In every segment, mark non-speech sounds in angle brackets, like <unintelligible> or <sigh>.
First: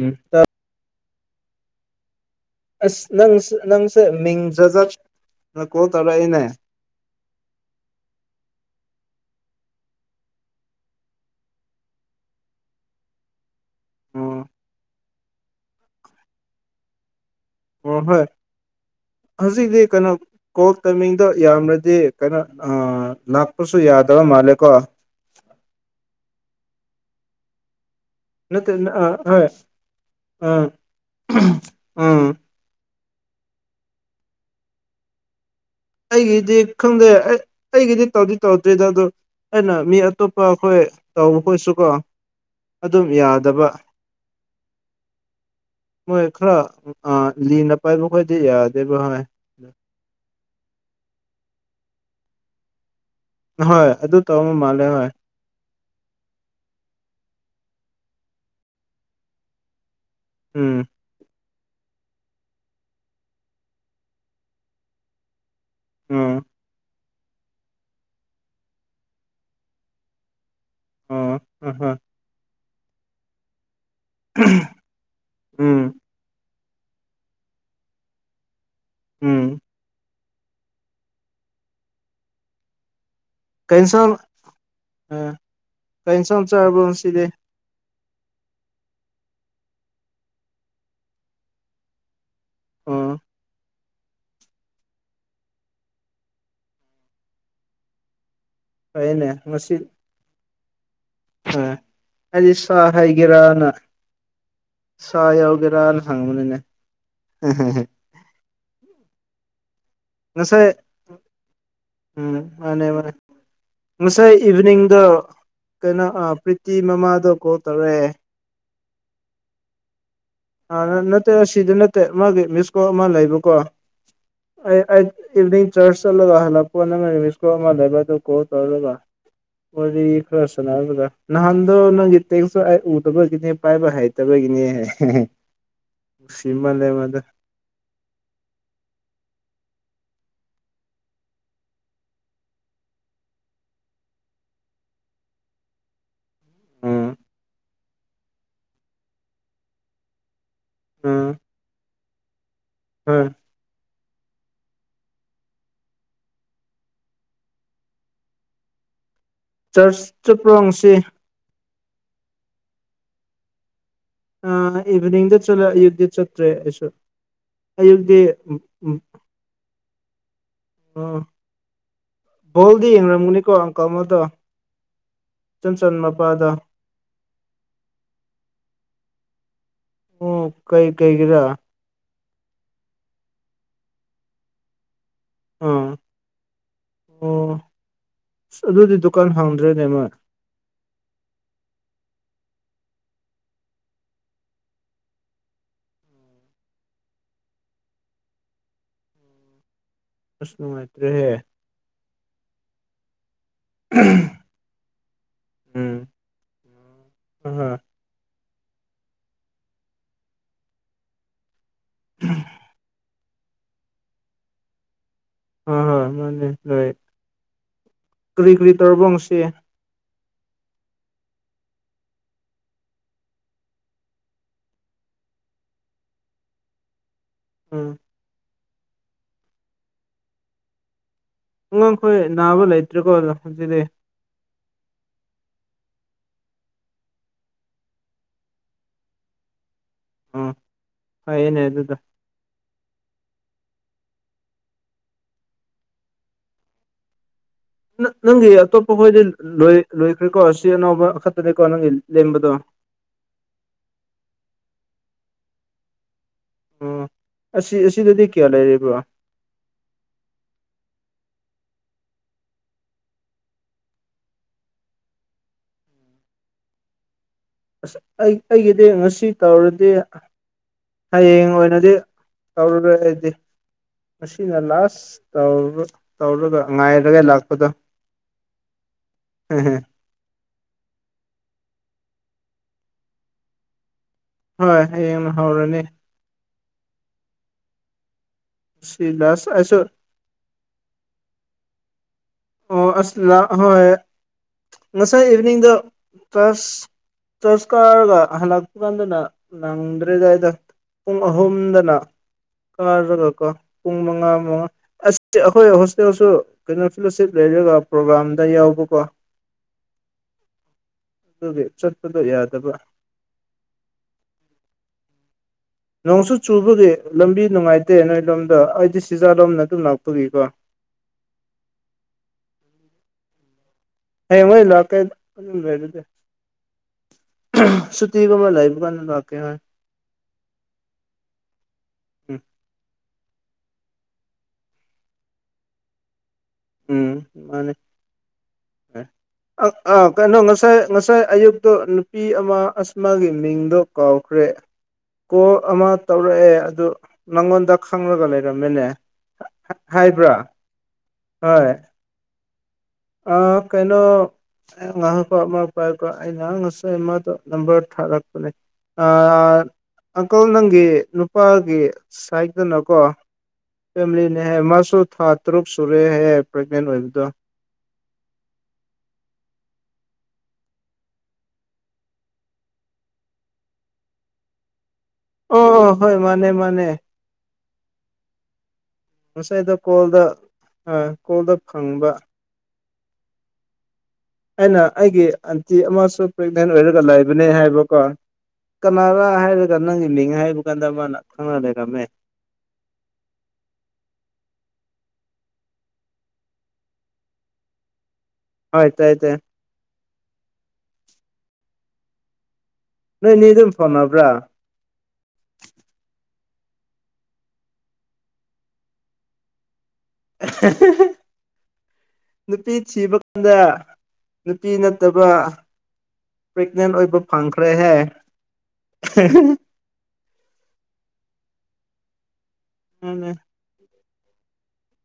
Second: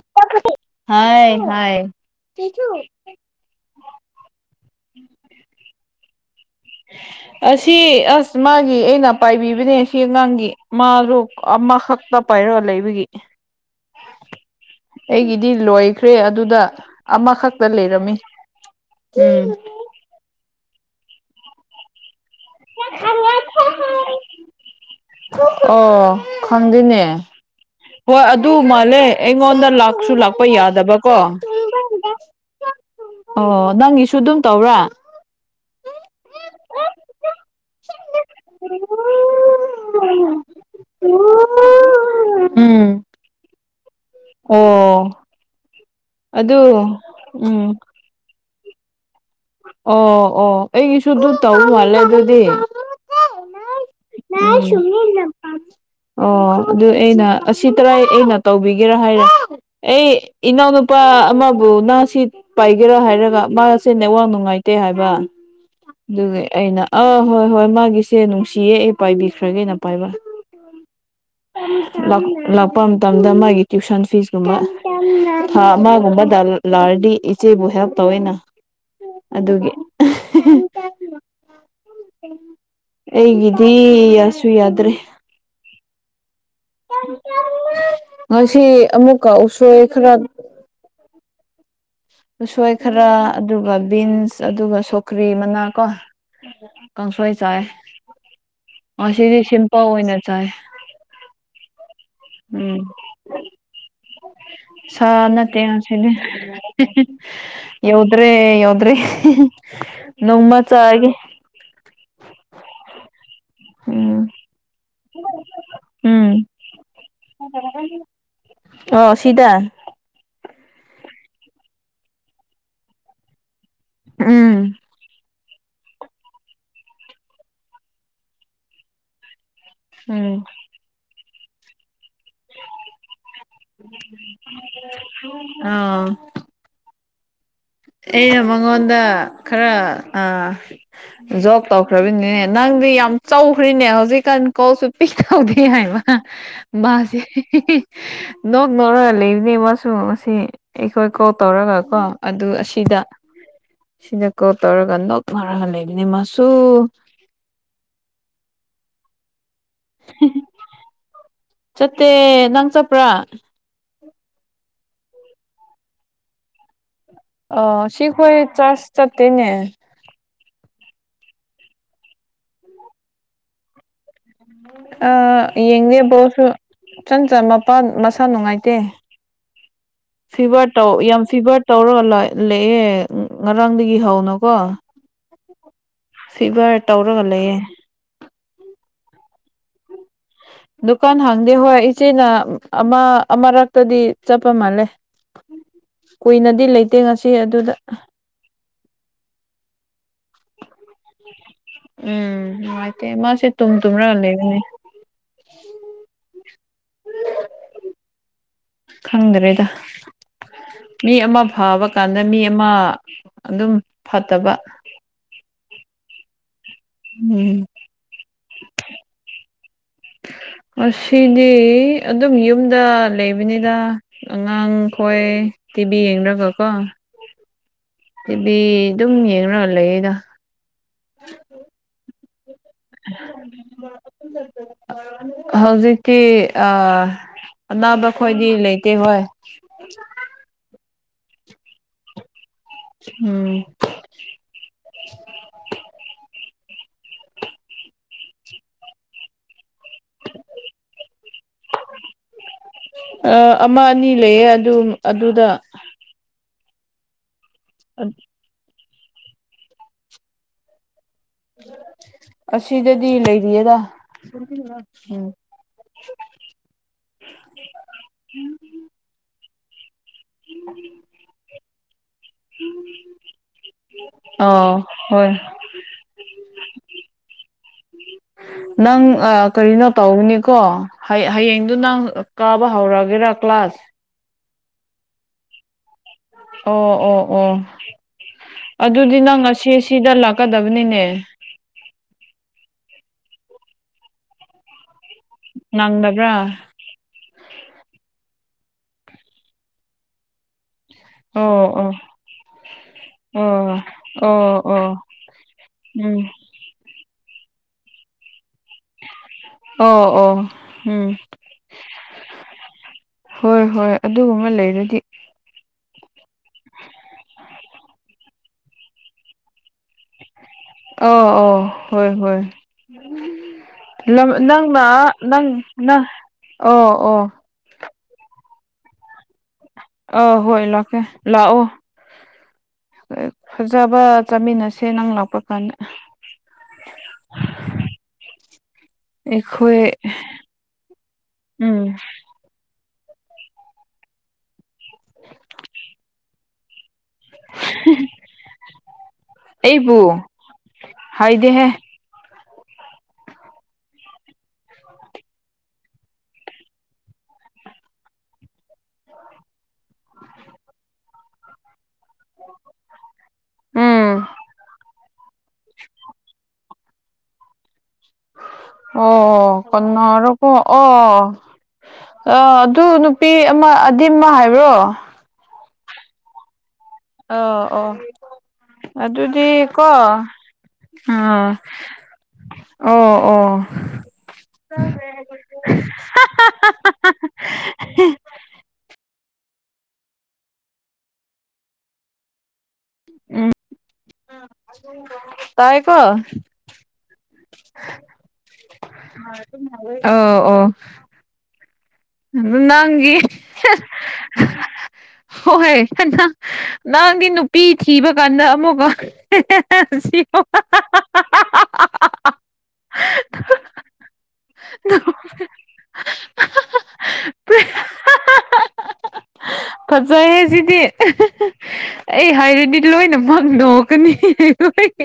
ꯎꯝ ꯇ <unintelligible> <inaudible> ꯍꯥꯏ ꯍ <inaudible> ꯑꯁ ꯅꯪ ꯅꯪꯁꯦ ꯃꯤꯡ ꯖꯖꯥꯠꯅ ꯀꯣꯜ ꯇꯧꯔꯛꯏꯅꯦ ꯎ <inaudible> <unintelligible> ꯑꯁꯤ ꯑꯁ ꯃꯥꯒꯤ ꯑꯩꯅ ꯄꯥꯏꯕꯤꯕꯅꯦ ꯁꯤ ꯑꯉꯥꯡꯒꯤ ꯃꯥꯗꯣ ꯑꯃꯈꯛꯇ ꯄꯥꯏꯔꯣ ꯂꯩꯕꯒꯤ ꯑꯣ ꯑꯩꯒꯤꯗꯤ ꯂꯣꯏꯈ꯭ꯔꯦ ꯑꯗꯨꯗ ꯑꯃꯈꯛ ꯇ ꯑꯣ ꯂꯩꯔꯝꯃꯤ ꯍꯣꯏ ꯎꯝ ꯍꯧꯖꯤꯛꯇꯤ ꯀꯩꯅꯣ ꯀꯣꯜ ꯇꯥꯏꯃꯤꯡꯗꯣ ꯌꯥꯝꯔꯗꯤ ꯀꯩꯅꯣ ꯂꯥꯛꯄꯁꯨ ꯌꯥꯗꯕ ꯃꯥꯜꯂꯦꯀꯣ ꯑꯣ ꯈꯪꯗ‌ꯦꯅꯦ ꯍꯣꯏ ꯑꯗꯨ ꯅꯠꯇꯦ ꯃꯥꯜꯂꯦ ꯑꯥ ꯍꯣꯏ ꯑꯩꯉꯣꯟꯗ ꯂꯥꯛꯁꯨ ꯂꯥꯛꯄ ꯎꯝ ꯌꯥꯗꯕꯀꯣ ꯎꯝ ꯑꯣ ꯅꯪꯒꯤꯁꯨ ꯑꯗꯨꯝ ꯇꯧꯕ꯭ꯔꯥ ꯑꯩꯒꯤꯗꯤ ꯈꯪꯗꯦ ꯑꯩ ꯑꯩꯒꯤꯗꯤ ꯇꯧꯗꯤ ꯇꯧꯗ꯭ꯔꯤꯗ ꯑꯗꯣ ꯑꯩꯅ ꯃꯤ ꯑꯇꯣꯞꯄ ꯑꯩꯈꯣꯏ ꯇꯧꯕ ꯈꯣꯠꯁꯨ ꯀꯣ ꯎꯝ ꯑꯗꯨꯝ ꯌꯥꯗꯕ ꯑꯣ ꯃꯣꯏ ꯈꯔ ꯑꯗꯨ ꯑ ꯎꯝ ꯂꯤꯅ ꯄꯥꯏꯕꯈꯣꯏꯗꯤ ꯌꯥꯗꯦꯕ ꯍ ꯑꯣ ꯑꯣ ꯑꯩꯒꯤꯁꯨ ꯑꯗꯨ ꯇꯧ ꯃꯥꯜꯂꯦ ꯑꯗꯨꯗꯤ ꯍꯣꯏ ꯑꯗꯨ ꯇꯧꯔꯝ ꯃ ꯃꯥꯜꯂꯦ ꯍꯣꯏ ꯁꯃꯤꯅꯤꯅ <unintelligible> <inaudible> ꯑꯣ ꯑꯗꯨ ꯑꯩꯅ ꯑꯁꯤ ꯇꯔꯥꯏ ꯑꯩꯅ ꯇꯧꯕꯤꯒꯦꯔꯥ ꯍꯥꯏꯔꯦ ꯑꯩ ꯏꯅꯥꯎ ꯎꯝ ꯅꯨꯨꯄꯥ ꯑꯃꯕꯨ ꯅꯥ ꯁꯤ ꯄꯥꯏꯒꯦꯔꯥ ꯍꯥꯏꯔꯒ ꯃꯥꯁꯦꯟꯅꯋꯥ ꯅꯨꯡꯉꯥꯏꯇꯦ ꯍꯥꯏꯕ ꯎꯝ ꯑꯗꯨꯒꯤ ꯑꯩꯅ ꯑꯥ ꯍꯣꯏ ꯍꯣꯏ ꯃꯥꯒꯤꯁꯦ ꯅꯨꯡꯁꯤꯌꯦ ꯑꯩ ꯄꯥꯏꯕꯤꯈ꯭ꯔꯒꯦꯅ ꯄꯥꯏꯕ ꯑꯣ ꯍꯣꯏ ꯂꯥꯛꯄ ꯃꯇꯝꯗ ꯃꯥꯒꯤ ꯇ꯭ꯋꯨꯁꯟ ꯐꯤꯁꯀꯨꯝꯕ ꯊꯥ ꯎꯝ ꯑꯃꯥꯒꯨꯝꯕꯗ ꯂꯛꯔꯗꯤ ꯏꯆꯦꯕꯨ ꯍꯦꯜꯞ ꯇꯧꯋꯅ ꯎꯝ ꯑꯗꯨꯒꯤ ꯑꯩꯒꯤ ꯀꯩ ꯏꯟꯁꯥꯡ ꯀꯩ ꯏꯟꯁꯥꯡ ꯆꯥꯔꯕꯣ ꯉꯁꯤꯗꯤ ꯉꯁꯤ ꯑꯃꯨꯛꯀ ꯎꯁꯣꯏ ꯈꯔ ꯎꯁꯣꯏ ꯈꯔ ꯑꯣ ꯑꯗꯨꯒ ꯕꯤꯟꯁ ꯑꯗꯨꯒ ꯁꯧꯒ꯭ꯔꯤ ꯃꯅꯥ ꯀꯣ ꯀꯥꯡꯁꯣꯏ ꯆꯥꯏ ꯐꯩꯅꯦ ꯑꯁꯤꯗꯤ ꯁꯤꯝꯄꯜ ꯑꯣꯏꯅ ꯆꯥꯏ ꯍꯥꯏꯗꯤ ꯁꯥ ꯎꯝ ꯍꯥꯏꯒꯦꯔꯥꯅ ꯁꯥ ꯅꯠꯇꯦ ꯑꯁꯤꯗꯤ ꯌꯎ ꯗ꯭ꯔꯦ ꯌꯥꯎꯗ꯭ꯔ‌ꯦ ꯉꯁꯥꯏ ꯎꯝ ꯃꯥꯅꯦ ꯃꯥꯅꯦ ꯎꯝ ꯉꯁꯥꯏ ꯏꯚꯤꯅꯤꯡ ꯑꯗꯣ ꯀꯩꯅꯣ ꯎꯝ ꯄ꯭ꯔꯤꯇꯤ ꯃꯃꯥꯗꯣ ꯀꯣꯜ ꯇꯧꯔꯛꯑꯦ ꯑ‌ꯣ ꯁꯤꯗꯥ ꯅꯠꯇꯦ ꯑꯁꯤꯗꯤ ꯅꯠꯇꯦ ꯃꯥꯒꯤ ꯃꯤꯁꯀꯣ ꯑꯃ ꯂꯩꯕꯀꯣ ꯎꯝ ꯑꯩ ꯏꯚꯤꯅꯤꯡ ꯆꯔ꯭ꯁ ꯆꯠꯂꯒ ꯍꯜꯂꯛꯄꯀꯣ ꯂꯩ ꯀꯣꯂ ꯋꯔꯤ ꯎꯝ ꯈꯔ ꯁꯅꯒꯗ ꯅꯍꯟꯗ‌ꯣ ꯅꯪꯒꯤ ꯇꯦꯡꯁꯨ ꯑꯩ ꯎꯗꯕꯒꯤꯅꯦ ꯄꯥꯏꯕ ꯍꯩꯇꯕꯒꯤꯅꯦ ꯑꯥ ꯁꯤꯃꯜ ꯂ‌ꯦ ꯃꯗꯨ ꯑꯩꯅ ꯃꯉꯣꯟꯗ ꯈꯔ ꯑ ꯖꯣꯕ ꯇꯧꯈ꯭ꯔꯕꯅꯦ ꯅꯪꯗꯤ ꯌꯥꯝ ꯆꯧꯈ꯭ꯔ‌ꯦꯅꯦ ꯍꯧꯖꯤꯛꯀꯥꯟ ꯀꯧꯁꯨ ꯇꯧꯗꯦ ꯍꯥꯏꯕ ꯎꯝ ꯃꯥꯁꯦ ꯅꯣꯛ ꯅꯔ ꯂꯩꯕꯅꯦ ꯃꯥꯁꯨ ꯉꯁꯤ ꯑꯩꯈꯣꯏ ꯀꯣꯜ ꯎꯝ ꯇꯧꯔꯒ ꯀꯣ ꯑꯗꯨ ꯑꯁꯤꯗ ꯍꯣꯏ ꯁꯤꯗ ꯀꯣꯜ ꯇꯧꯔꯒ ꯅꯣꯛ ꯃꯥꯔꯒ ꯂꯩꯕꯅꯤ ꯃꯥꯁꯨ ꯆꯔꯆ ꯆꯠꯄ꯭ꯔ‌ꯣ ꯉꯁꯤ ꯆꯠꯇꯦ ꯅꯪ ꯆꯠꯄ꯭ꯔꯥ ꯑ ꯏꯚꯤꯅꯤꯡꯗ ꯆꯠꯂ ꯑꯌꯨꯛꯇꯤ ꯆꯠꯇ꯭ꯔꯦ ꯑꯩꯁꯨ ꯑ ꯑꯌꯨꯛꯇꯤ ꯁꯤꯈꯣꯏ ꯆꯔ꯭ꯆ ꯆꯠꯇꯦꯅꯦ ꯎꯝ ꯕꯣꯜꯗꯤ ꯌꯦꯡꯔꯝꯒꯅꯤꯀꯣ ꯑꯪꯀꯜ ꯑꯃꯗꯣ ꯑ ꯏꯆꯟꯆꯟ ꯌꯦꯉꯦ ꯕ‌ꯣꯜꯁꯨ ꯃꯄꯥꯗꯣ ꯆꯟ ꯆꯟ ꯃꯄꯥꯟ ꯃꯁꯥ ꯅꯨꯡꯉꯥꯏꯇꯦ ꯑꯣ ꯐꯤꯚꯔ ꯀꯩ ꯇꯧ ꯌꯥꯝ ꯀꯩꯒꯤꯔꯥ ꯐꯤꯚꯔ ꯇꯧꯔꯒ ꯂꯩꯌ‌ꯦ ꯉꯔꯥꯡꯗꯒꯤ ꯍꯧꯅꯀꯣ ꯑꯥ ꯐꯤꯚꯔ ꯇꯧꯔꯒ ꯑꯣ ꯂꯩꯌꯦ ꯑꯗꯨꯗꯤ ꯗꯨꯀꯥꯟ ꯍꯥꯡꯗ꯭ꯔꯦꯅꯦꯃ ꯗꯨꯀꯥꯟ ꯍꯥꯡꯗꯦ ꯍꯣꯏ ꯏꯆꯦꯅ ꯑꯃ ꯑꯃꯔꯛꯇꯗꯤ ꯆꯠꯄ ꯃꯥꯜꯂꯦ ꯀꯨꯏꯅꯗꯤ ꯂꯩꯇꯦ ꯉꯁꯤ ꯑꯗꯨꯗ ꯑꯁ ꯅꯨꯉꯥꯏꯇ꯭ꯔꯦꯍꯦ ꯎꯝ ꯅꯨꯉꯥꯏꯇꯦ ꯃꯥꯁꯦ ꯇꯨꯝ ꯇꯨꯝ꯭ꯔꯥ ꯂꯩꯕꯅꯦ ꯎꯝ ꯍꯣꯏ ꯍꯣꯏ ꯈꯪꯗ꯭ꯔꯦꯗ ꯃꯤ ꯑꯃ ꯐꯕ ꯀꯥꯟꯗ ꯃꯤ ꯑꯃ ꯑꯗꯨꯝ ꯐꯠꯇꯕ ꯍꯣꯏ ꯍꯣꯏ ꯃꯥꯅꯦ ꯅꯣꯏ ꯎꯝ ꯀꯔꯤ ꯀꯔꯤ ꯇꯧꯔꯕ ꯉꯁꯤ ꯑꯁꯤꯗꯤ ꯑꯗꯨꯝ ꯌꯨꯝꯗ ꯂꯩꯕꯅꯤꯅ ꯑꯉꯥꯡ ꯈꯣꯏ ꯇꯤꯚꯤ ꯌꯦꯡꯅꯒ ꯀꯣ ꯎꯝ ꯇꯤꯚꯤ ꯑꯗꯨꯝ ꯌꯦꯡꯔ ꯂꯩꯌ‌ꯦꯗ ꯑꯉꯥꯡꯈꯣꯏ ꯅꯥꯕ ꯂꯩ ꯍꯧꯖꯤꯛꯇꯤ ꯑꯅꯥꯕ ꯈꯣꯏꯗꯤ ꯂꯩꯇꯦ ꯍꯣꯏ ꯑꯝ ꯍꯣꯏ ꯑꯩꯅ ꯑꯗꯨꯗ ꯎꯝ ꯅꯪꯒꯤ ꯑꯇꯣꯞꯄ ꯕꯣꯏꯃꯦꯜ ꯂꯣꯏꯈ꯭ꯔꯦꯀꯣ ꯁꯤ ꯑꯅꯧꯕ ꯈꯛꯇꯅꯦꯀꯣ ꯅꯪꯒꯤ ꯂꯦꯝꯕꯗꯣ ꯑ ꯑꯃ ꯑꯅꯤ ꯂꯩꯌꯦ ꯑꯗꯨꯝ ꯑꯗꯨꯗ ꯑꯣ ꯑꯁꯤ ꯑꯁꯤꯗꯗꯤ ꯀꯌꯥ ꯂꯩꯔꯤꯕ꯭ꯔ ꯑꯁꯤꯗꯗꯤ ꯂꯩꯔꯤꯌꯦꯗ ꯑꯁ ꯑꯩ ꯑꯩꯒꯤꯗꯤ ꯉꯁꯤ ꯇꯧꯔꯗꯤ ꯍꯌꯦꯡ ꯑꯣꯏꯅꯗꯤ ꯇꯧꯔꯨꯔꯣꯏ ꯑꯩꯗꯤ ꯃꯁꯤꯅ ꯑ ꯂꯥꯁ ꯍꯣꯏ ꯇꯧꯔ ꯇꯧꯔꯒ ꯉꯥꯏꯔꯒ ꯂꯥꯛꯄꯗꯣ ꯅꯪ ꯑ ꯀꯔꯤꯅꯣ ꯇꯧꯅꯤꯀꯣ ꯍꯌꯦꯡꯗꯨ ꯅꯪ ꯀꯥꯕ ꯍꯧꯔꯒꯦꯔꯥ ꯀ꯭ꯂꯥꯁ ꯍꯣꯏ ꯍꯌꯦꯡꯅ ꯍꯧꯔꯒꯦ ꯑꯣ ꯑꯣ ꯑꯣ ꯁꯤ ꯑꯗꯨꯗꯤ ꯅꯪ ꯂꯥꯁ ꯉꯁꯤ ꯑꯩꯁꯨ ꯁꯤꯗ ꯂꯥꯛꯀꯗꯕꯅꯤꯅꯦ ꯑꯣ ꯑꯁ ꯍꯣꯏ ꯉꯁꯥꯏ ꯏꯚꯤꯅꯤꯡꯗ ꯅꯪꯗꯕ꯭ꯔꯥ ꯀꯂꯥ꯭ꯁ ꯆꯔꯆ ꯀꯥꯔꯒ ꯍꯂꯛꯄꯀꯥꯟꯗꯨꯗ ꯅꯪꯗ꯭ꯔꯦꯗ ꯑꯩꯗꯣ ꯄꯨꯡ ꯑꯣ ꯑꯣ ꯑꯍꯨꯝꯗꯅ ꯀꯥꯔꯒ ꯀꯣ ꯄꯨꯡ ꯑꯣ ꯃꯉꯥ ꯑꯣ ꯃꯉꯥ ꯑꯣ ꯑ ꯑꯩꯈꯣꯏ ꯎꯝ ꯍꯣꯁꯇꯦꯜꯁꯨ ꯀꯩꯅꯣ ꯐꯤꯂꯣꯁꯤꯞ ꯂꯩꯔꯒ ꯄ꯭ꯔꯣꯒ꯭ꯔꯥꯝꯗ ꯌꯥꯎꯕꯀꯣ ꯑꯣ ꯑꯣ ꯎꯝ ꯆꯠꯄꯗꯣ ꯌꯥꯗꯕ ꯍꯣꯏ ꯍꯣꯏ ꯑꯗꯨꯒꯨꯝꯕ ꯂꯩꯔꯗꯤ ꯅꯣꯡꯁꯨ ꯆꯨꯕꯒꯤ ꯂꯝꯕꯤ ꯅꯨꯡꯉꯥꯏꯇꯦ ꯅꯣꯏ ꯂꯣꯝꯗ ꯑꯩꯗꯤ ꯁꯤꯖꯥꯔꯣꯝꯅ ꯑꯗꯨꯝ ꯂꯥꯛꯄꯒꯤꯀꯣ ꯑ ꯑꯣ ꯍꯣꯏ ꯍꯣꯏ ꯍꯌꯦꯡꯋꯥꯏ ꯅꯪꯅ ꯂꯥꯛꯀꯦ ꯑꯗꯨꯝ ꯅꯪꯪ ꯑꯣ ꯑꯣ ꯁꯨꯇꯤ ꯒꯨꯝꯕ ꯂꯩꯕ ꯀꯥꯟꯗ ꯂꯥꯛꯀꯦ ꯍꯣꯏ ꯑ ꯍꯣꯏ ꯂꯥꯛꯀꯦ ꯂꯥꯛꯑꯣ ꯎꯝ ꯐꯖꯕ ꯆꯥꯃꯤꯟꯅꯁꯦ ꯅꯪ ꯂꯥꯛꯄ ꯀꯥꯟꯗ ꯎꯝ ꯃꯥꯅꯦ ꯑꯩꯈꯣꯏ ꯑ ꯀꯩꯅꯣ ꯉꯁꯥꯏ ꯉꯁꯥꯏ ꯑꯌꯨꯛꯇꯣ ꯎꯝ ꯅꯨꯄꯤ ꯅꯨꯄꯤ ꯑꯃ ꯑꯁ ꯃꯒꯤ ꯃꯤꯡꯗꯣ ꯀꯥꯎꯈ꯭ꯔꯦ ꯀꯣꯜ ꯑꯃ ꯇꯧꯔꯛꯑꯦ ꯑꯗꯨ ꯅꯪꯉꯣꯟꯗ ꯈꯪꯂꯒ ꯂꯩꯔꯝꯃꯦꯅꯦ ꯑꯩꯕꯨ ꯍꯥꯏꯕ꯭ꯔꯥ ꯍꯥꯏꯗꯦꯍꯦ ꯍꯣꯏ ꯑ ꯀꯩꯅꯣ ꯑ ꯉꯥꯏꯍꯥꯛꯀꯣ ꯑꯃ ꯄꯥꯏꯀꯣ ꯑꯩ ꯉꯍꯥꯛ ꯉꯁꯥꯏ ꯑꯃꯗꯣ ꯅꯝꯕꯔ ꯊꯥꯔꯛꯄꯅꯦ ꯑ ꯑꯗꯣ ꯅꯪꯒꯤ ꯅꯨꯄꯥꯒꯤ ꯁꯥꯏꯠꯇꯅꯀꯣ ꯎꯝ ꯐꯦꯃꯤꯂꯤꯅꯦ ꯍꯥꯏꯌꯦ ꯃꯥꯁꯨ ꯊꯥ ꯇꯔꯨꯛ ꯁꯨꯔꯦ ꯍꯥꯏꯌꯦ ꯃꯦꯟ ꯑꯣꯏꯕꯗꯣ ꯑꯣ ꯀꯅꯔꯀꯣ ꯑꯣ ꯑ ꯑꯗꯨ ꯅꯨꯄꯤ ꯑꯃ ꯑꯗꯤꯝꯃ ꯍꯥꯏꯕ꯭ꯔꯣ ꯑꯣ ꯍꯣꯏ ꯃꯥꯅꯦ ꯃꯥꯅꯦ ꯑ ꯑꯣ ꯑꯗꯨꯗꯤ ꯉꯁꯥꯏꯗ ꯀꯣ ꯀꯣꯜꯗ ꯑꯥ ꯑ ꯀꯣꯜꯗ ꯐꯪꯕ ꯑꯣ ꯑꯣ ꯑꯩꯅ ꯑꯩꯒꯤ ꯑꯟꯇꯤ ꯑꯃꯁꯨ ꯄ꯭ꯔꯦꯒꯅꯦꯟ ꯑꯣꯏꯔꯒ ꯂꯩꯕꯅꯦ ꯍꯥꯏꯕꯀꯣ ꯀꯅꯥꯅ ꯍꯥꯏꯔꯒ ꯅꯪꯒꯤ ꯃꯤꯡ ꯍꯥꯏꯕ ꯀꯥꯟꯗ ꯃꯥꯅ ꯈꯪꯅꯂꯩꯔꯝꯃꯦ ꯎꯝ ꯇꯥꯏ ꯀꯣ <unintelligible> ꯍꯣꯏ ꯇꯥꯏꯌꯦ ꯇꯥꯏꯌꯦ ꯑ ꯑꯣ ꯑꯗꯨ ꯅꯪꯒꯤꯤ ꯅꯣꯏꯅꯤ ꯑꯗꯨꯝ ꯐꯥꯎꯅꯕ꯭ꯔꯥ ꯍꯣꯏ ꯍꯣꯏ ꯅꯪꯗꯤ ꯅꯨꯄꯤ ꯊꯤꯕ ꯀꯥꯟꯗ ꯑꯃꯨꯛꯀ ꯁꯤ <unintelligible> ꯅꯨꯄꯤ ꯊꯤꯕ ꯀꯥꯟꯗ ꯅꯨꯄꯤ ꯅꯠꯇꯕ ꯄ꯭ꯔꯦꯒꯅꯦꯟ ꯑꯣꯏꯕ ꯐꯪꯈ꯭ꯔꯦꯍꯦ ꯐꯖꯩ ꯍꯥꯏ ꯁꯤꯗꯤ ꯑꯩ ꯍꯥꯏꯔꯗꯤ ꯂꯣꯏꯅꯃꯛꯪꯗꯣꯛꯀꯅꯤ ꯍ ꯍꯣꯏ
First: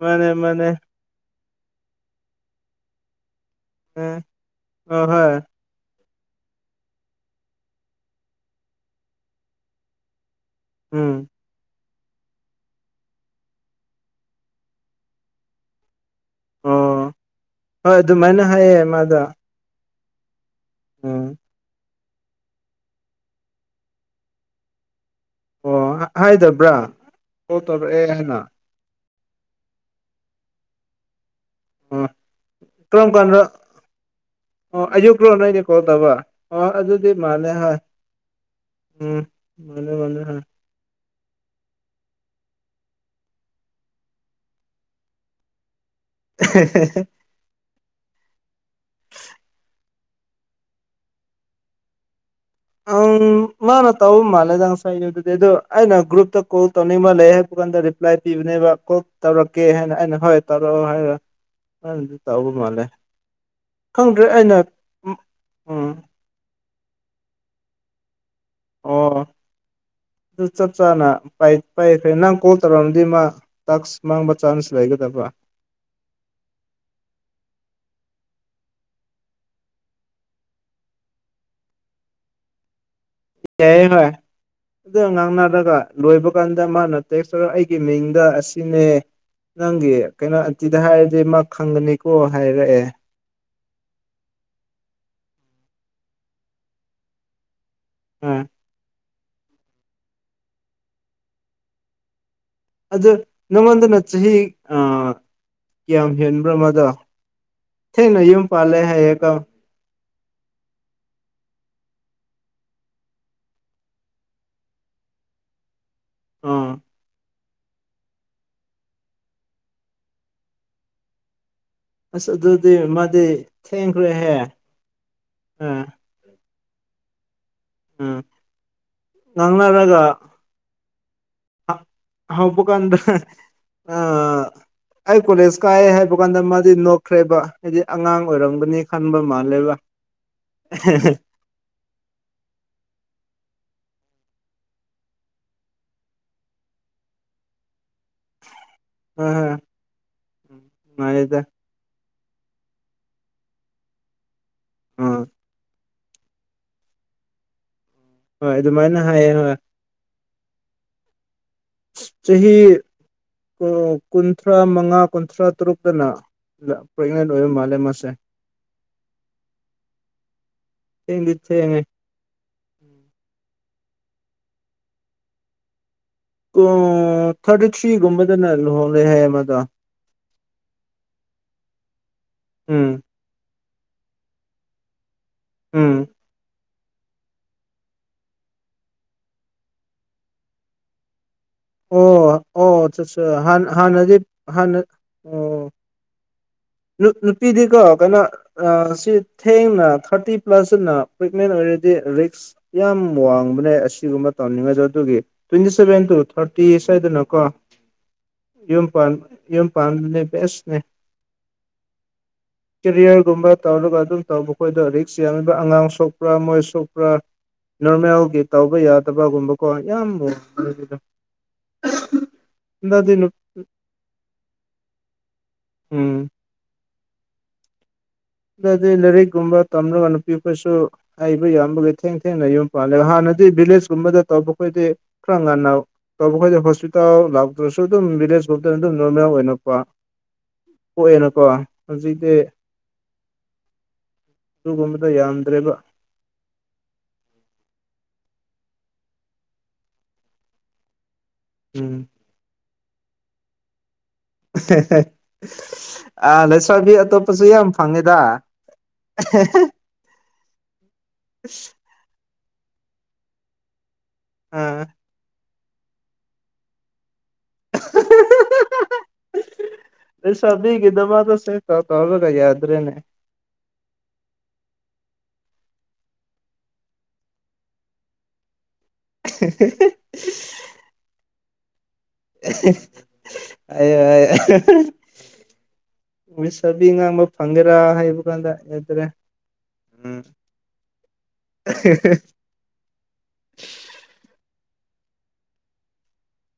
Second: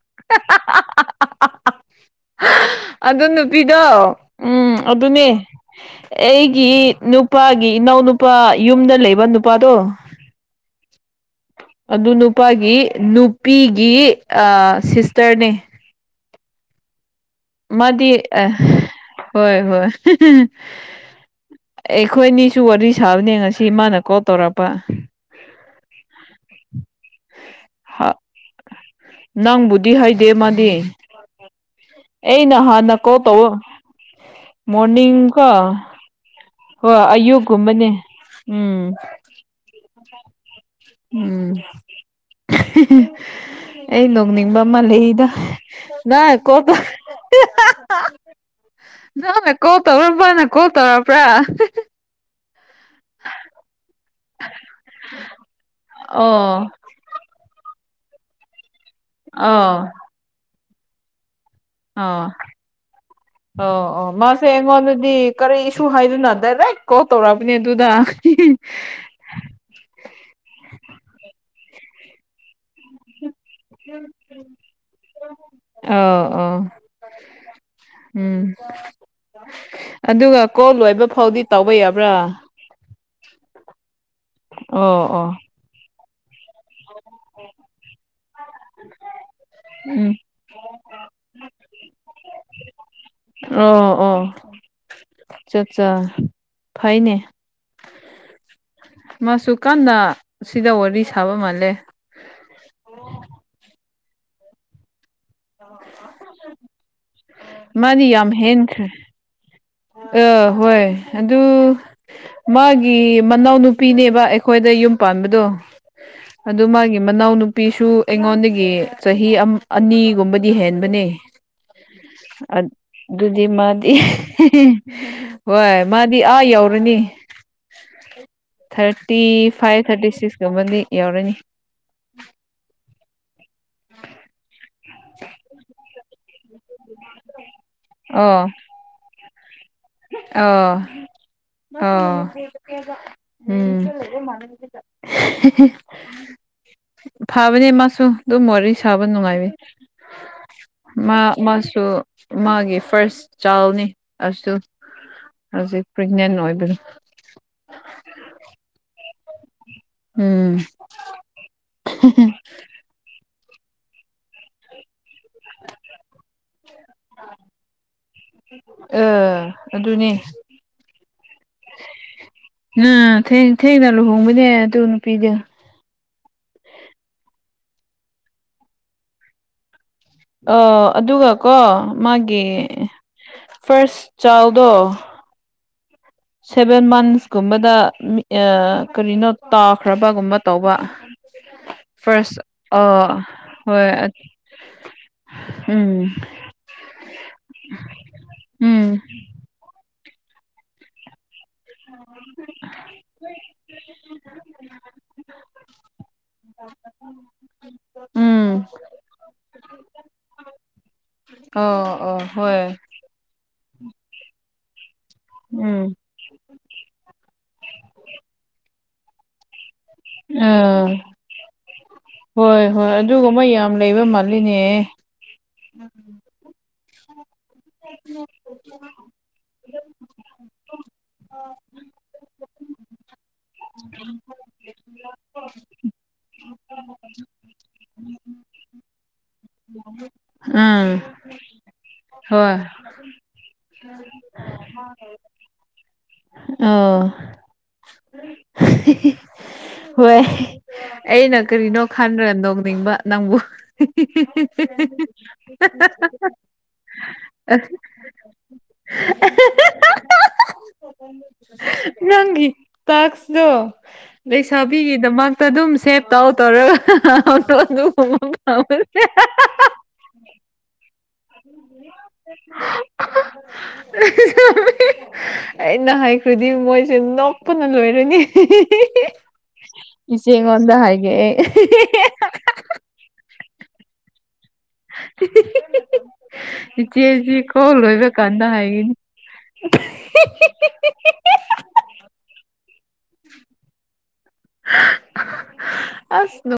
ꯃꯅꯦ ꯃꯅꯦ ꯑꯗꯨ ꯅꯨꯄꯤꯗꯣ ꯎꯝ ꯑꯣ ꯑꯗꯨꯅꯦ ꯍꯣꯏ ꯑꯩꯒꯤ ꯅꯨꯄꯥꯒꯤ ꯏꯅꯥꯎ ꯅꯨꯄꯥ ꯌꯨꯝꯗ ꯂꯩꯕ ꯅꯨꯄꯥꯗꯣ <unintelligible> ꯎꯝ ꯑꯗꯨ ꯅꯨꯄꯥꯒꯤ ꯅꯨꯄꯤꯒꯤ ꯁꯤꯁꯇꯔꯅꯦ ꯑꯣ ꯍꯣꯏ ꯃꯥꯗꯤ ꯑꯗꯨꯃꯥꯏꯅ ꯑ ꯍꯥꯏꯌꯦ ꯍꯣꯏ ꯍꯣꯏ ꯑꯣ ꯑꯩꯈꯣꯏꯅꯤꯁꯨ ꯋꯥꯔꯤ ꯁꯥꯕꯅꯦ ꯉꯁꯤ ꯃꯥꯅ ꯀꯣꯜ ꯇꯧꯔꯛꯄ ꯑꯣ ꯍꯥꯏꯗꯕ꯭ꯔꯥ ꯀꯣ ꯇꯧꯔꯛꯑꯦ ꯍꯥꯏꯅ ꯅꯪꯕꯨꯗꯤ ꯍꯥꯏꯗꯦ ꯃꯥꯗꯤ ꯎꯝ ꯑꯩꯅ ꯍꯥꯟꯅ ꯀꯔꯝ ꯀꯣꯜ ꯀꯥꯟꯗ ꯇꯧ ꯑꯣ ꯑꯌꯨꯛꯔꯣ ꯃꯣꯔꯅꯤꯡ ꯀꯣ ꯅꯣꯢꯅ ꯀꯣꯜ ꯇꯧꯕ ꯑꯥ ꯍꯣꯏ ꯑꯗꯨꯗꯤ ꯃꯥꯅꯦ ꯍꯣꯏ ꯑꯌꯨꯛꯀꯨꯝꯕꯅꯦ ꯎꯝ ꯃꯥꯅꯦ ꯃꯥꯅꯦ ꯍꯣꯏ ꯎꯝ ꯑꯩ ꯅꯣꯡꯅꯤꯡꯕ ꯑꯃ ꯂꯩꯗ ꯅ ꯀꯣꯠꯇ <inaudible> ꯅꯪꯅꯦ ꯀꯣꯜ ꯇꯧꯔꯕ꯭ꯔ ꯃꯅꯥ ꯀꯣꯜ ꯇꯧꯔꯕ꯭ꯔꯥ ꯃꯅꯥ ꯇꯧꯕ ꯃꯥꯂꯦꯗ ꯉꯥꯁꯥꯏꯗꯨꯗꯤ ꯑꯩꯅꯥ ꯑꯣ ꯒꯔꯨꯞ ꯇꯥ ꯑꯅꯤꯃꯛ ꯂꯩꯌꯦ ꯍꯥꯏꯕꯒꯥꯟꯗ ꯔꯤꯄ꯭ꯂꯥꯏ ꯄꯤꯕꯅꯦꯕ ꯀꯣꯛ ꯇꯧꯔꯛꯀꯦ ꯑꯣ ꯍꯥꯏꯅ ꯑꯩꯅ ꯍꯣꯏ ꯇꯧꯔꯛꯑꯣ ꯍꯥꯏꯔ ꯐꯖꯅꯗꯤ ꯑꯣ ꯇꯥꯎꯕ ꯃꯥꯂꯦ ꯑꯣ ꯑꯣ ꯃꯥꯁꯦ ꯑꯩꯉꯣꯟꯗꯗꯤ ꯀꯔꯤ ꯏꯁꯨ ꯎꯝ ꯍꯥꯏꯗꯅ ꯗꯥꯏꯔꯦꯛ ꯀꯣꯜ ꯇꯧꯔꯛꯑꯕꯅꯦ ꯑꯗꯨꯗ ꯑꯣ ꯑꯗꯨ ꯆꯞ ꯆꯥꯅ ꯄꯥꯏꯈ꯭ꯔꯦ ꯅꯪ ꯀꯣꯜ ꯇꯧꯔꯛꯑꯝꯗꯤ ꯃꯥ ꯇꯥꯛꯁ ꯃꯥꯡꯕ ꯆꯥꯟꯁ ꯂꯩꯒꯗꯕ ꯎꯝꯝ ꯑ ꯑꯣ ꯎꯝ ꯑꯗꯨꯒ ꯀꯣꯜ ꯂꯣꯏꯕ ꯐꯥꯎꯗꯤ ꯇꯧꯕ ꯌꯥꯕ꯭ꯔꯥ ꯌꯥꯏꯑꯦ ꯍꯣꯏ ꯑꯣ ꯑꯗꯨꯣ ꯑꯣ ꯉꯥꯡꯅꯔꯒ ꯂꯣꯏꯕ ꯀꯥꯟꯗ ꯃꯥꯅ ꯇꯦꯛꯁ ꯑꯩꯒꯤ ꯃꯤꯡꯗ ꯑꯁꯤꯅꯦ ꯅꯪꯒꯤ ꯎꯝ ꯀꯩꯅꯣ ꯇꯤꯗ ꯍꯥꯏꯔꯗꯤ ꯃꯥ ꯈꯪꯒꯅꯤꯀꯣ ꯍꯥꯏꯔꯛꯑꯦ ꯑꯣ ꯑꯣ ꯑꯆꯥ ꯆꯥ ꯐꯩꯅꯦ ꯎꯝ ꯃꯥꯁꯨ ꯀꯟꯅ ꯁꯤꯗ ꯋꯥꯔꯤ ꯁꯥꯕ ꯃꯥꯜꯂꯦ ꯑꯗꯨ ꯅꯉꯣꯟꯗꯅ ꯆꯍꯤ ꯑꯥ ꯀꯌꯥꯝ ꯍꯦꯟꯕ꯭ꯔꯥ ꯃꯥꯗꯣ ꯃꯥꯗꯤ ꯊꯦꯡꯅꯥ ꯌꯨꯝ ꯄꯜꯂꯦ ꯍꯥꯏꯌꯦ ꯒꯣ ꯑꯥ ꯍꯣꯏ ꯑꯗꯨ ꯃꯥꯒꯤ ꯃꯅꯥꯎꯅꯨꯄꯤꯅꯦꯕ ꯑꯩꯈꯣꯏꯗ ꯌꯨꯝ ꯄꯥꯟꯕꯗꯣ ꯑꯗꯨ ꯑꯥ ꯃꯥꯒꯤ ꯃꯅꯥꯎ ꯅꯨ ꯅꯨꯄꯤꯁꯨ ꯑꯩꯉꯣꯟꯗꯒꯤ ꯆꯍꯤ ꯑꯅꯤꯒꯨꯝꯕꯗꯤ ꯍꯦꯟꯕꯅꯦ ꯑꯁ ꯃꯥꯗꯤ ꯑꯗꯨꯗꯤ ꯃꯥꯗꯤ ꯊꯦꯡꯈ꯭ꯔꯦꯍꯦ ꯍꯣꯏ ꯑꯥ ꯃꯥꯗꯤ ꯑꯥ ꯌꯧꯔꯅꯤ ꯑꯥ ꯊꯥꯔꯇꯤ ꯐꯥꯏꯚ ꯊꯥꯔꯇꯤ ꯁꯤꯛꯁꯀꯨꯝꯕꯗꯤ ꯌꯥꯎꯔꯅꯤ ꯍꯥꯎ ꯄꯀꯥꯟꯗ ꯑ ꯑꯩ ꯀꯣꯂꯦꯁ ꯀꯥꯢ ꯍꯥꯢꯕ ꯀꯥꯟꯗ ꯃꯥꯗꯤ ꯅꯣꯛꯈ꯭ꯔꯦꯕ ꯍꯥꯏꯗꯤ ꯑꯉꯥꯡ ꯑꯣ ꯑꯣꯏꯔꯝꯒꯅꯤ ꯈꯟꯕ ꯃꯥꯜꯂꯦꯕ ꯑꯣ ꯑꯣ ꯎꯝ ꯐꯕꯅꯦ ꯃꯥꯁꯨ ꯑꯗꯨꯝ ꯋꯥꯔꯤ ꯁꯥꯕ ꯑ ꯅꯨꯡꯉꯥꯏꯕꯅꯦ ꯃꯥ ꯅꯨꯡꯉꯥꯏꯗ ꯃꯥ ꯁꯨ ꯃꯥꯒꯤ ꯐꯥꯔꯁ ꯆꯥꯏꯜꯅꯤ ꯑꯗꯨ ꯑꯥ ꯍꯧꯖꯤꯛ ꯄ꯭ꯔꯦꯒꯅꯦꯟ ꯑꯣꯏꯕꯗꯣ ꯍꯣꯏ ꯑꯗꯨꯃꯥꯏꯅ ꯍꯥꯏꯌꯦ ꯍꯣꯏ ꯎꯝ ꯆꯍꯤ ꯀꯨꯟꯊ꯭ꯔꯥ ꯃꯉꯥ ꯀꯨꯟꯊ꯭ꯔꯥ ꯇꯔꯨꯛꯇꯅ ꯄ꯭ꯔꯦꯒꯅꯦꯟ ꯑꯣꯏꯕ ꯃꯥꯜꯂꯦ ꯃꯥꯁꯦ ꯑ ꯑꯗꯨꯅꯦ ꯊꯦꯡꯗꯤ ꯊꯦꯡꯉꯦ ꯑꯝ ꯊꯦꯡꯅ ꯂꯨꯍꯣꯡꯕꯅꯦ ꯑꯗꯨ ꯅꯨꯄꯤꯗꯣ ꯑꯣ ꯊꯥꯔꯇꯤ ꯊ꯭ꯔꯤ ꯒꯨꯝꯕꯗꯅ ꯂꯨꯍꯣꯡꯂꯦ ꯍꯥꯏ ꯃꯗꯣ ꯑ ꯑꯗꯨꯒꯀꯣ ꯃꯥꯒꯤ ꯎꯝ ꯐꯥ꯭ꯁ ꯆꯥꯜꯗꯣ ꯎꯝ ꯁꯦꯚꯦꯟ ꯃꯟꯁꯀꯨꯝꯕꯗ ꯀꯔꯤꯅꯣ ꯇꯥꯈ꯭ꯔꯕꯒꯨꯝꯕ ꯇꯧꯕ ꯐꯥꯔꯁ ꯑꯣ ꯑꯣ ꯑꯆꯥ ꯑ ꯆꯥ ꯍꯣꯏ ꯍꯥꯟꯅꯗꯤ ꯍꯥꯟꯅ ꯑꯣ ꯎꯝ ꯅꯨꯄꯤꯗꯤꯀꯣ ꯀꯩꯅꯣ ꯎꯝ ꯁꯤ ꯊꯦꯡꯅ ꯊꯥꯔꯇꯤ ꯄ꯭ꯂꯁꯅ ꯄ꯭ꯔꯦꯒꯅꯦꯟ ꯑꯣꯏꯔꯦ ꯗꯤ ꯔꯤꯛꯁ ꯌꯥꯝ ꯋꯥꯡꯕꯅꯦ ꯑꯁꯤꯒꯨꯝꯕ ꯇꯧꯅꯤꯡꯉꯁꯨ ꯑꯗꯨꯒꯤ ꯇ꯭ꯋꯦꯟꯇꯤ ꯁꯦꯚꯦꯟ ꯇꯨ ꯊꯥꯔꯇꯤ ꯁꯥꯏꯗꯅ ꯀꯣ ꯎꯝ ꯌꯨꯝ ꯄꯥꯟ ꯌꯨꯝ ꯄꯥꯟꯕꯅ ꯕꯦꯁꯅꯦ ꯑꯣ ꯑꯣ ꯍꯣꯏ ꯀꯦꯔꯤꯌꯔꯒꯨꯝꯕ ꯇꯧꯔꯒ ꯑꯗꯨꯝ ꯇꯧꯕ ꯃꯈꯣꯏꯗꯣ ꯔꯤꯛꯁ ꯌꯥꯝꯃꯤꯕ ꯎꯝ ꯑꯉꯥꯡ ꯁꯣꯛ ꯃꯣꯏ ꯁꯣꯛꯄ꯭ꯔꯥ ꯅꯣꯔꯃꯦꯜꯒꯤ ꯇꯧꯕ ꯌꯥꯗꯕꯒꯨꯝꯕ ꯀꯣ ꯌꯥꯝꯕꯗꯤ ꯑꯥ ꯅꯠꯇꯦꯗ ꯍꯣꯏ ꯍꯣꯏ ꯑꯗꯨꯒꯨꯝꯕ ꯌꯥꯝ ꯂꯩꯕ ꯃꯥꯜꯂꯤꯅꯦ ꯎꯝ ꯎꯝ <inaudible> ꯂꯥꯏꯔꯤꯛ ꯒꯨꯝꯕ ꯇꯝꯂꯒ ꯅꯨꯄꯤ ꯈꯣꯏꯁꯨ ꯍꯩꯕ ꯌꯥꯕꯒꯤ ꯊꯦꯡ ꯊꯦꯡꯅ ꯌꯨꯝ ꯄꯥꯜꯂꯦꯕ ꯍꯥꯟꯅꯗꯤ ꯚꯤꯂꯦꯖꯀꯨꯝꯕꯗ ꯇꯧꯕꯈꯣꯏꯗꯤ ꯈꯔ ꯉꯟꯅ ꯑꯐꯈꯣꯢꯗꯤ ꯍꯣꯁꯄꯤꯇꯥꯜ ꯂꯥꯛꯇ꯭ꯔꯁꯨ ꯑꯗꯨꯝ ꯚꯤꯂꯦꯖꯀꯨꯝꯕꯇ ꯑꯗꯨꯝ ꯅꯣꯔꯃꯦꯜ ꯑꯣꯏꯅ ꯎꯝ ꯄꯣꯛꯑꯦꯅꯀꯣ ꯍꯧꯖꯤꯛꯗꯤ ꯍꯣꯏ ꯑꯗꯨꯒꯨꯝꯕꯗꯣ ꯌꯥꯝꯗ꯭ꯔꯦꯕ ꯑꯥꯎ ꯍꯣꯏ ꯑꯩꯩꯅ ꯀꯔꯤꯅꯣ ꯎꯝ ꯈꯟꯈ꯭ꯔ ꯅꯣꯡꯅꯤꯡꯕ ꯅꯪꯕꯨ <unintelligible> ꯑ ꯂꯩꯁꯥꯕꯤ ꯑꯇꯣꯞꯄꯁꯨ ꯌꯥꯝ ꯐꯪꯉꯤꯗ ꯅꯪꯒꯤ ꯇꯥꯛꯁꯇꯣ ꯑꯥ ꯂꯩꯁꯥꯕꯤꯒꯤꯗꯃꯛ ꯑꯗꯨꯝ ꯁꯦꯞ ꯇꯥꯎ ꯇꯧꯔꯒ ꯐꯇꯣ ꯑꯗꯨꯁꯦ ꯂꯩꯁꯥꯕꯤꯒꯗꯃꯛ ꯁꯦꯕ ꯇꯧꯕꯒ ꯌꯥꯗ꯭ꯔꯦꯅꯦ ꯑ ꯑꯩꯅ ꯍꯥꯏꯈ꯭ꯔꯗꯤ ꯃꯣꯏꯁꯦ ꯅꯣꯛꯄꯅ ꯂꯣꯏꯔꯅꯤ <inaudible> ꯏꯆꯦꯉꯣꯟꯗ ꯍꯥꯏꯒꯦ ꯑꯩ ꯑ ꯉꯥꯡꯕ ꯏꯆꯦꯁꯤ ꯀꯣꯜ ꯐꯪꯒꯦꯔꯥ ꯂꯣꯏꯕ ꯍꯥꯏꯕ ꯀꯥꯟꯗꯥ ꯀꯥꯟꯗ ꯍꯥꯏꯒꯦ <inaudible> ꯌꯥꯗ꯭ꯔꯦ ꯎꯝ ꯑꯁ